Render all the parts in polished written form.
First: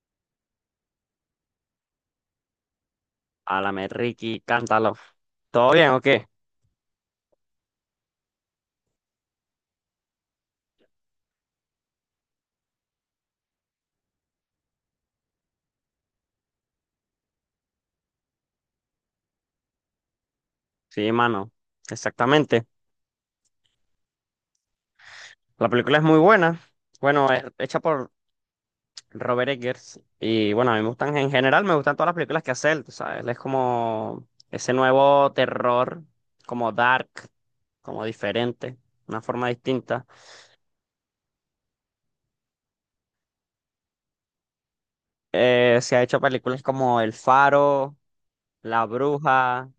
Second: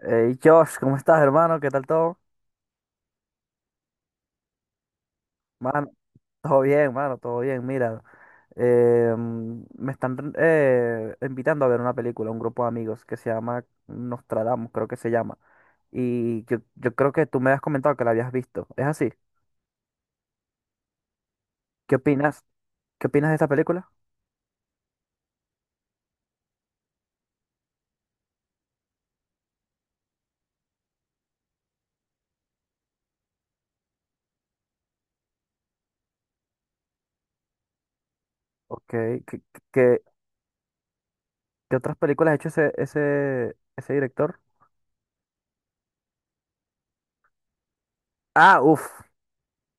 Hey, Josh, ¿cómo estás, hermano? ¿Qué tal todo? Álame, Ricky, cántalo. ¿Todo Mano, bien o qué? todo bien, mano, todo bien. Mira, me están invitando a ver una película, un grupo de amigos que se llama Nostradamus, creo que se llama. Yo creo que tú me has comentado que la habías visto. ¿Es así? Sí, mano. ¿Qué opinas? Exactamente. ¿Qué opinas de esta película? La película es muy buena. Bueno, es hecha por Robert Eggers. Y bueno, a mí me gustan, en general, me gustan todas las películas que hace él, tú ¿sabes? Él es como ese nuevo terror, como dark, como diferente, Ok. una ¿qué, forma qué, qué- distinta. Qué otras películas ha hecho ese director? Se ha hecho películas como El Faro, Ah, La uff, Bruja,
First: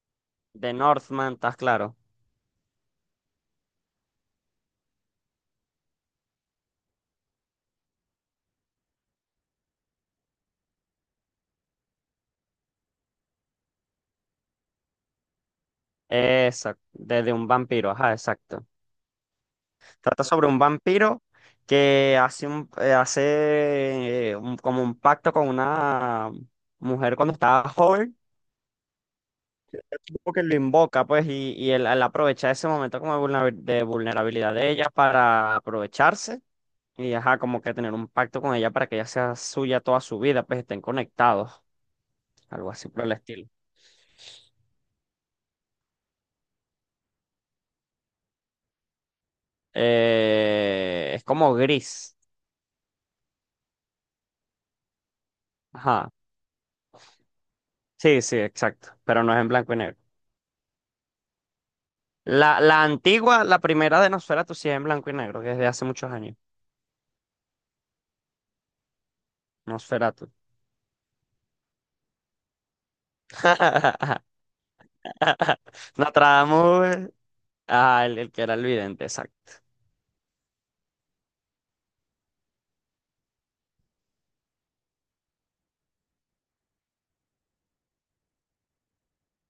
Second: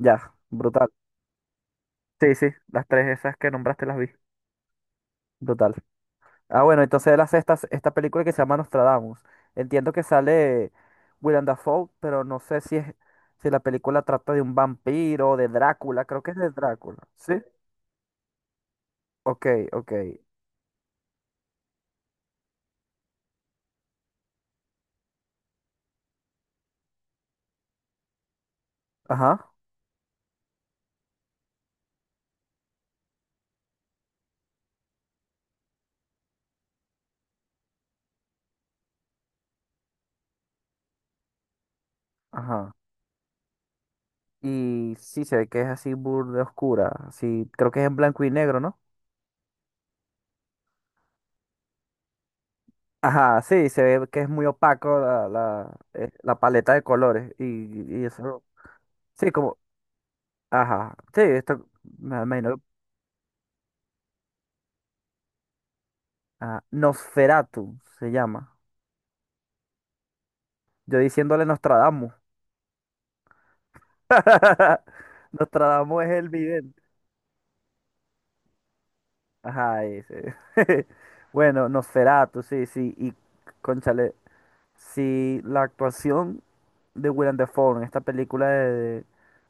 ya, The brutal. Northman, ¿estás claro? Sí, sí, las tres esas que nombraste las vi. Brutal. Ah, bueno, entonces él hace esta película que se llama Nostradamus. Entiendo que sale Willem Dafoe, pero no sé si es, si la película trata de un vampiro, de Drácula, creo que es de Exacto, Drácula. desde ¿Sí? un vampiro, ajá, exacto. Ok, ok. Trata sobre un vampiro que como un pacto con una mujer cuando estaba joven, Ajá, tipo que lo invoca, pues, y él, él aprovecha ese momento como de de vulnerabilidad de ella para aprovecharse y, ajá, como que tener un pacto con ella para que ella sea suya toda su vida, pues estén conectados, algo ajá. así por el estilo. Y sí se ve que es así burda oscura. Sí, creo que es en blanco y negro, ¿no? Es como gris, Ajá, sí, se ve que es muy opaco ajá. la paleta de colores. Y Sí, eso. exacto, pero Sí, no es en como. blanco y negro. Ajá. Sí, esto me imagino. La antigua, la primera de Nosferatu, sí es en blanco y negro, que es de hace muchos años. Ah, Nosferatu se llama. Nosferatu. Yo diciéndole Nostradamus. Nostradamus es el vidente. Nostradamus, ah, el que era el vidente, exacto. Ajá, ese. Bueno, Nosferatu, sí, sí. Y, cónchale, si la actuación de Willem Dafoe en esta película de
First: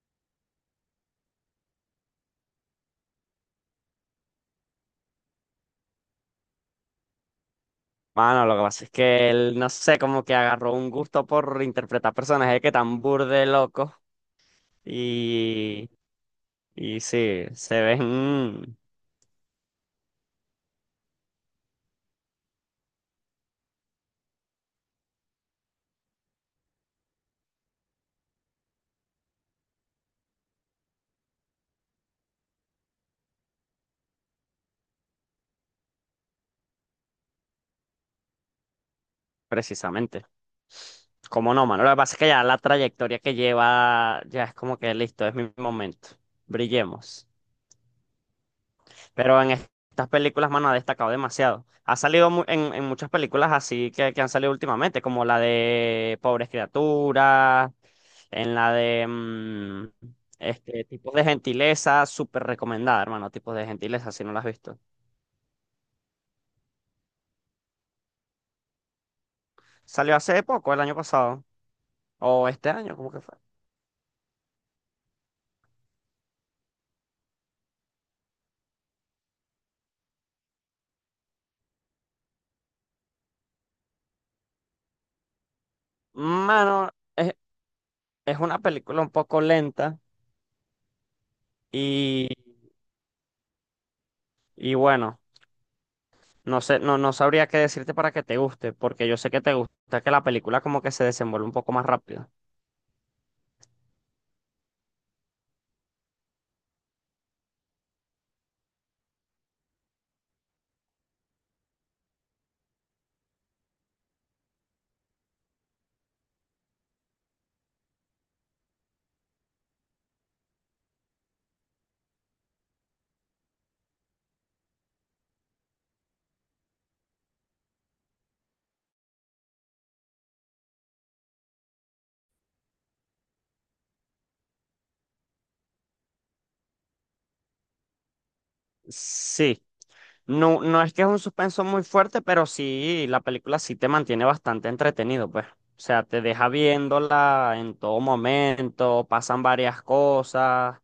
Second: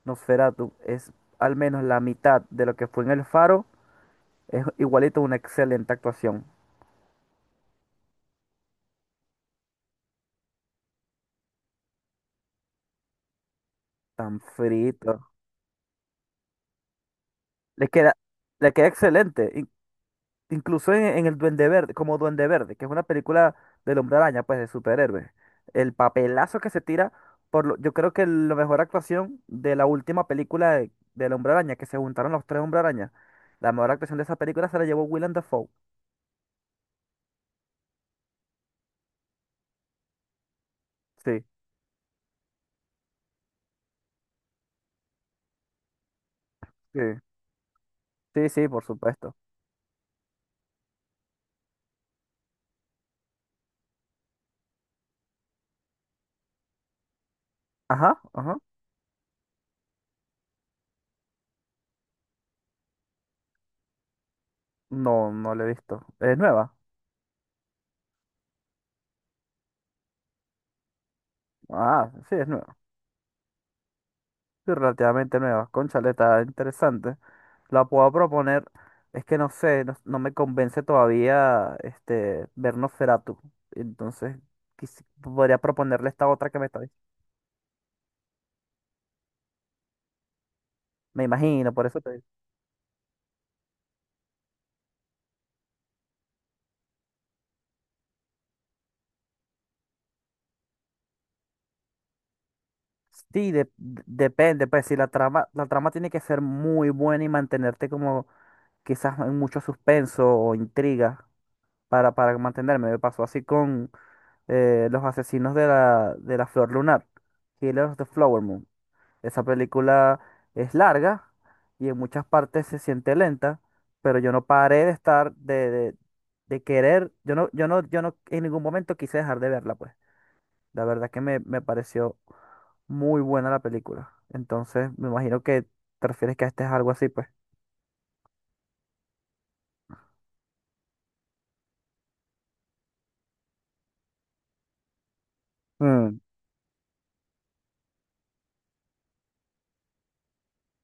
Nosferatu es al menos la mitad de lo que fue en El Faro, es igualito una excelente actuación. Mano, lo que pasa es que él, no sé, como que agarró un gusto por interpretar personajes que tan burde locos Tan frito. y, y sí, se Le queda, le ven queda excelente. Incluso en el Duende Verde, como Duende Verde, que es una película del Hombre Araña, pues de superhéroes. El papelazo que se tira, yo creo que la mejor actuación de la última película de, del Hombre Araña, que se juntaron los tres Hombre Araña, la mejor actuación de esa película se la llevó Willem Dafoe. precisamente. Sí, Como no, mano? Lo que pasa es que ya la trayectoria que lleva, ya es como que listo, es mi momento. sí, Brillemos. sí, sí, por supuesto. Pero en estas películas, mano, ha destacado demasiado. Ha salido en muchas películas así que han salido últimamente, como la de Pobres Criaturas, Ajá, en ajá. la de Tipos de Gentileza, súper recomendada, hermano, Tipos de Gentileza, si no la has visto. No, no la he visto. ¿Es nueva? Salió hace poco, el año pasado, Ah, sí, o es este nueva. año, ¿cómo que fue? Sí, relativamente nueva. Cónchale, está interesante. La puedo proponer. Es que no sé, no, no me convence todavía este, ver Nosferatu. Entonces, podría proponerle esta otra que me está Mano, diciendo. es, es una película un poco lenta Me imagino, por eso te digo. y, y bueno. No sé, no, no sabría qué decirte para que te guste, porque yo sé que te gusta que la película como que se desenvuelve un poco más rápido. Sí, depende, pues si la trama, la trama tiene que ser muy buena y mantenerte como quizás en mucho suspenso o intriga para mantenerme. Me pasó así con los asesinos de la Flor Lunar, Killers of the Flower Moon. Esa película es larga y en muchas partes se siente lenta, pero yo no paré de estar, de querer, yo no en ningún momento quise dejar de verla, pues. La verdad que me pareció muy buena la película. Entonces, me imagino que te refieres que este es algo así, pues. Sí, no, no es que es un suspenso muy fuerte, pero sí, la película sí te mantiene bastante entretenido, pues. O sea, Mm, te deja viéndola en todo momento, pasan varias cosas.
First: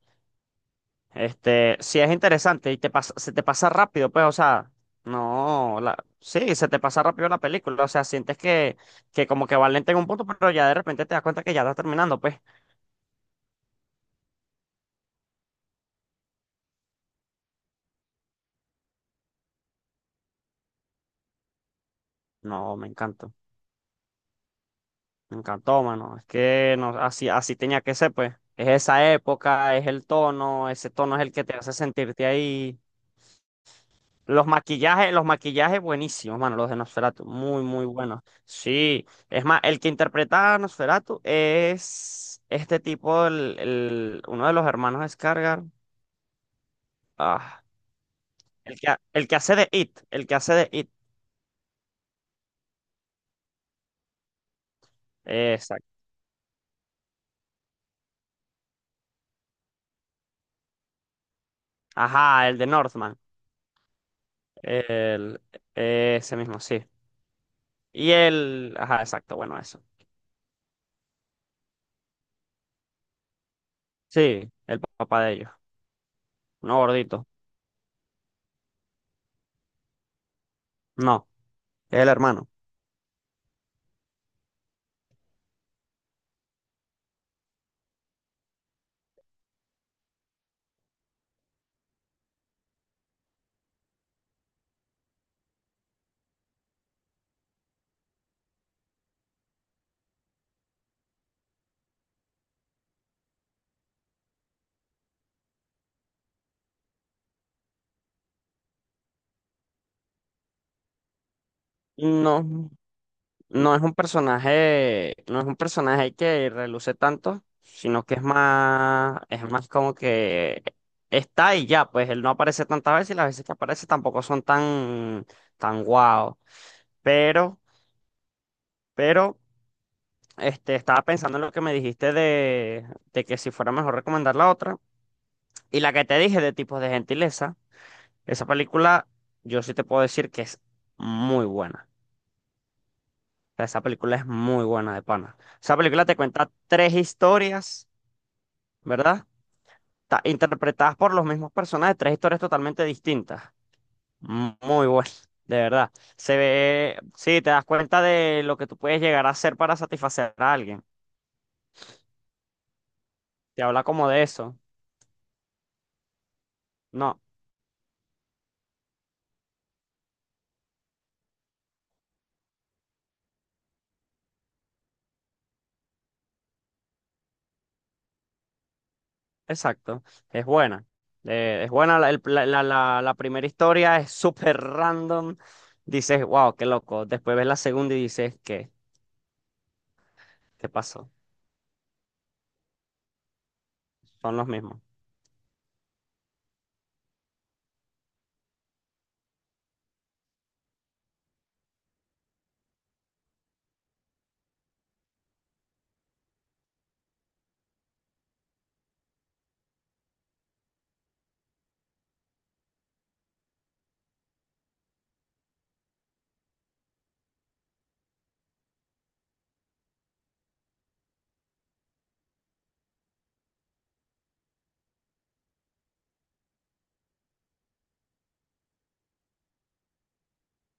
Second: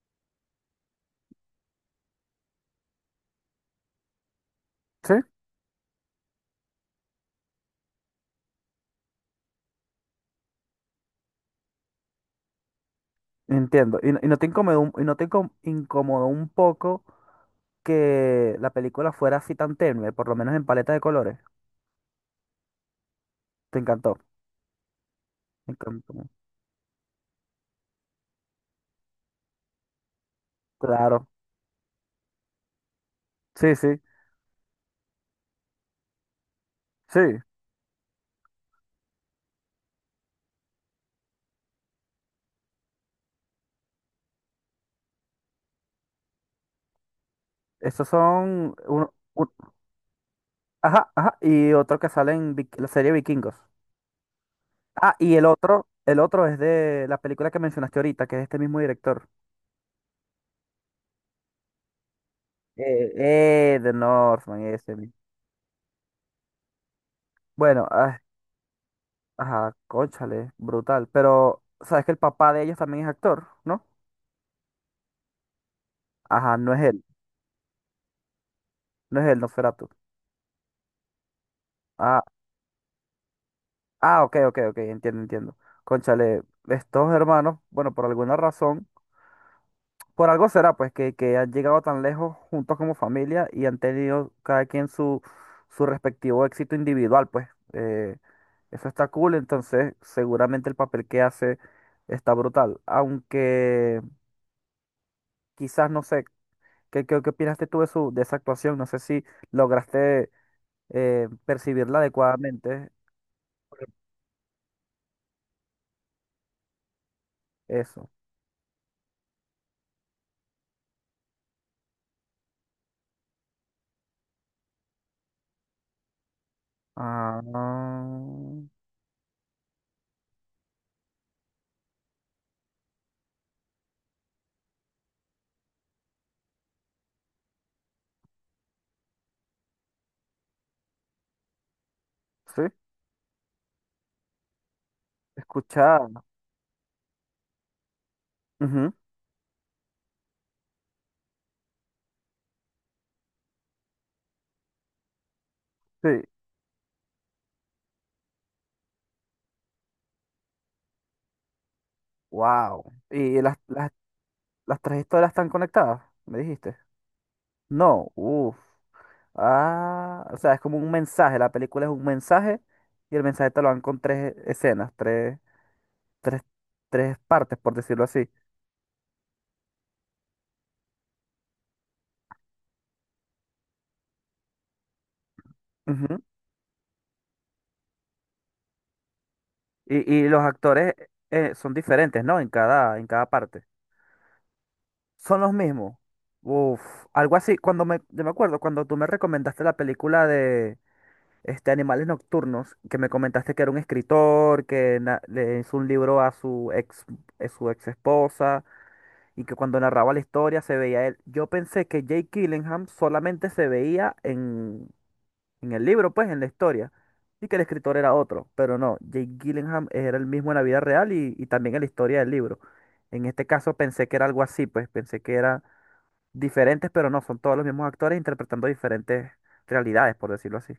Este, sí es interesante y se te pasa rápido, pues, o sea, sí, no, sí, se te pasa rápido la película, o sea, sientes que como que va lenta en un punto, pero ya de repente te das cuenta que ya está terminando, pues. entiendo. Y, y no te incomodó, un- y no te incom- incomodó un poco que la película fuera así tan tenue, por lo menos en paleta de colores. No, Te encantó. me Me encantó, mano. Es encantó. que no, así, así tenía que ser, pues. Es esa época, es el tono, ese tono es Claro. el que te hace sentirte ahí. Sí, sí. Los maquillajes buenísimos, mano, los de Sí, Nosferatu, muy, muy buenos. Sí, es más, el que interpreta a Nosferatu es este tipo, uno de los hermanos Skarsgård. Ah, esos son uno, el que un- hace de It, el que hace de It. ajá, ajá, y otro que sale en la serie Vikingos. Ah, y Exacto. el otro es de la película que mencionaste ahorita, que es este mismo director. Ajá, el de Eh, Northman. The Northman, ese mismo. El, ese mismo, sí. Bueno, Y ah, él, ajá, exacto, bueno, ajá, eso. cónchale, brutal. Pero, ¿sabes que el papá de ellos también es actor, ¿no? Sí, el papá de ellos, Ajá, no no es él, gordito. no es él, Nosferatu. No, es el Ah, hermano. ah, ok, ok, ok, entiendo, entiendo. Cónchale, estos hermanos, bueno, por alguna razón. Por algo será, pues, que han llegado tan lejos juntos como familia y han tenido cada quien su, su respectivo éxito individual, pues. Eso está cool, entonces seguramente el papel que hace está brutal. Aunque quizás, no sé, ¿qué opinaste tú de, su, de esa actuación? No sé si lograste percibirla No, adecuadamente. no es un personaje, no es un personaje que reluce tanto, sino Eso. que es más como que está y ya, pues él no aparece tantas veces y las veces que aparece tampoco son tan, tan guau. Pero, Ah, pero, este, estaba pensando en lo que me dijiste de que si fuera mejor recomendar la otra. Y la que te dije de Tipos de Gentileza. Esa película, yo sí te puedo decir que es muy buena. sí, O sea, esa película es muy buena de pana. Esa película escuchar. te cuenta tres historias, Ujú, ¿verdad? Interpretadas por los mismos personajes, tres historias totalmente distintas. Muy buena, de verdad. sí, Se ve, sí, te das cuenta de lo que tú puedes llegar a hacer para satisfacer a alguien. wow. Y las, Te habla las como de eso. las tres historias están conectadas, me dijiste. No, No, uff. Ah, o sea, es como un mensaje. La película es un mensaje y el mensaje te lo dan con tres escenas, tres, tres partes, por decirlo así. exacto, es buena. Es buena, la, el- la- la- la- la primera historia es súper random. Ujú. Dices, wow, qué loco. Después ves la segunda y dices, ¿qué? Y los ¿Qué actores pasó? Son diferentes, ¿no? En cada parte. Son los mismos. Son los mismos. Uf, algo así. Cuando me, yo me acuerdo, cuando tú me recomendaste la película de este, Animales Nocturnos, que me comentaste que era un escritor, le hizo un libro a su ex esposa y que cuando narraba la historia se veía él. Yo pensé que Jake Gyllenhaal solamente se veía en el libro, pues, en la historia, y que el escritor era otro, pero no, Jake Gyllenhaal era el mismo en la vida real y también en la historia del libro. En este caso pensé que era algo así, pues, pensé que eran diferentes, pero no, son todos los mismos actores interpretando diferentes realidades, por decirlo así.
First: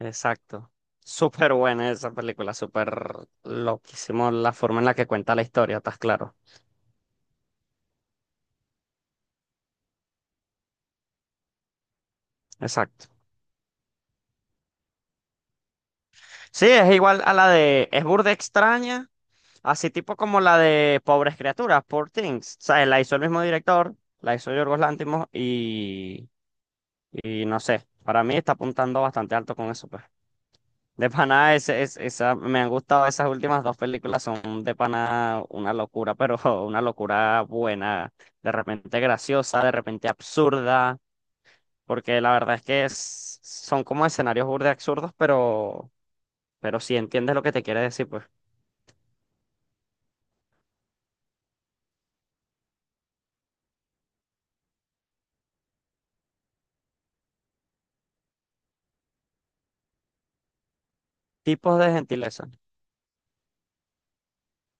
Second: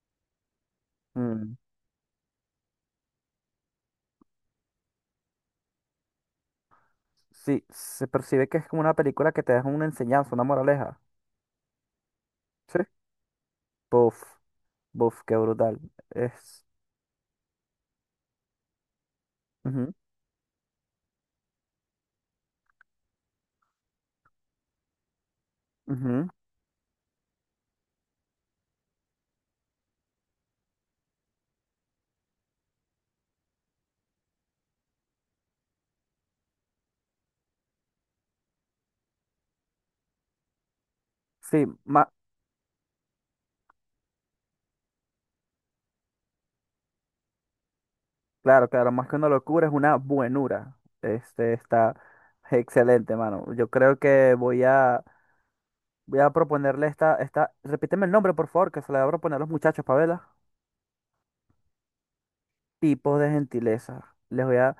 Exacto. Súper Mm, buena esa película, súper loquísimo la forma en la que cuenta la historia, estás claro. sí, se percibe que es como una película que te deja una enseñanza, una moraleja. Sí. Exacto. Buf, buf, qué brutal. Es. Sí, es igual a la de, es burda extraña, así Ujú, tipo como la de Pobres Criaturas, Poor Things. O la hizo el mismo director, la hizo Yorgos Lanthimos ujú. y. Y no sé, para mí está apuntando bastante alto con eso, pues. De pana, ese, es, esa, me han gustado esas últimas dos películas, son de pana una locura, pero una locura buena, de repente graciosa, de repente absurda, Sí, porque la verdad es que son como escenarios burde absurdos, pero sí entiendes lo que te quiere decir, pues. claro, claro, más que una locura es una buenura. Este está excelente, mano. Yo creo que voy a proponerle esta repíteme el nombre, por favor, que se le voy a proponer a los muchachos, Pavela. Tipos de gentileza. Tipos de gentileza. Les voy a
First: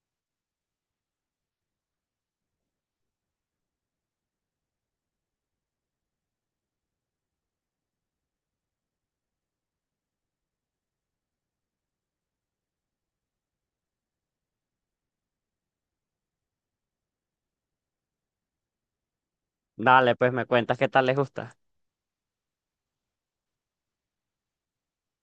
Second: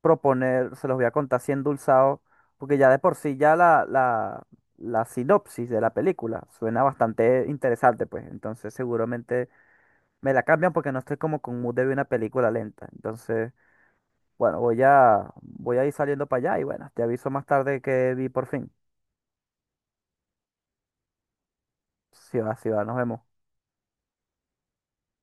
proponer, se los voy a contar así endulzado, porque ya de por sí ya la sinopsis de la película suena bastante interesante, pues. Entonces, seguramente me la cambian porque no estoy como con mood de ver una película lenta. Entonces, bueno, voy a ir saliendo para allá y bueno, te aviso más tarde que vi por fin. Dale, pues me cuentas qué tal les gusta. Si va, si va, nos vemos.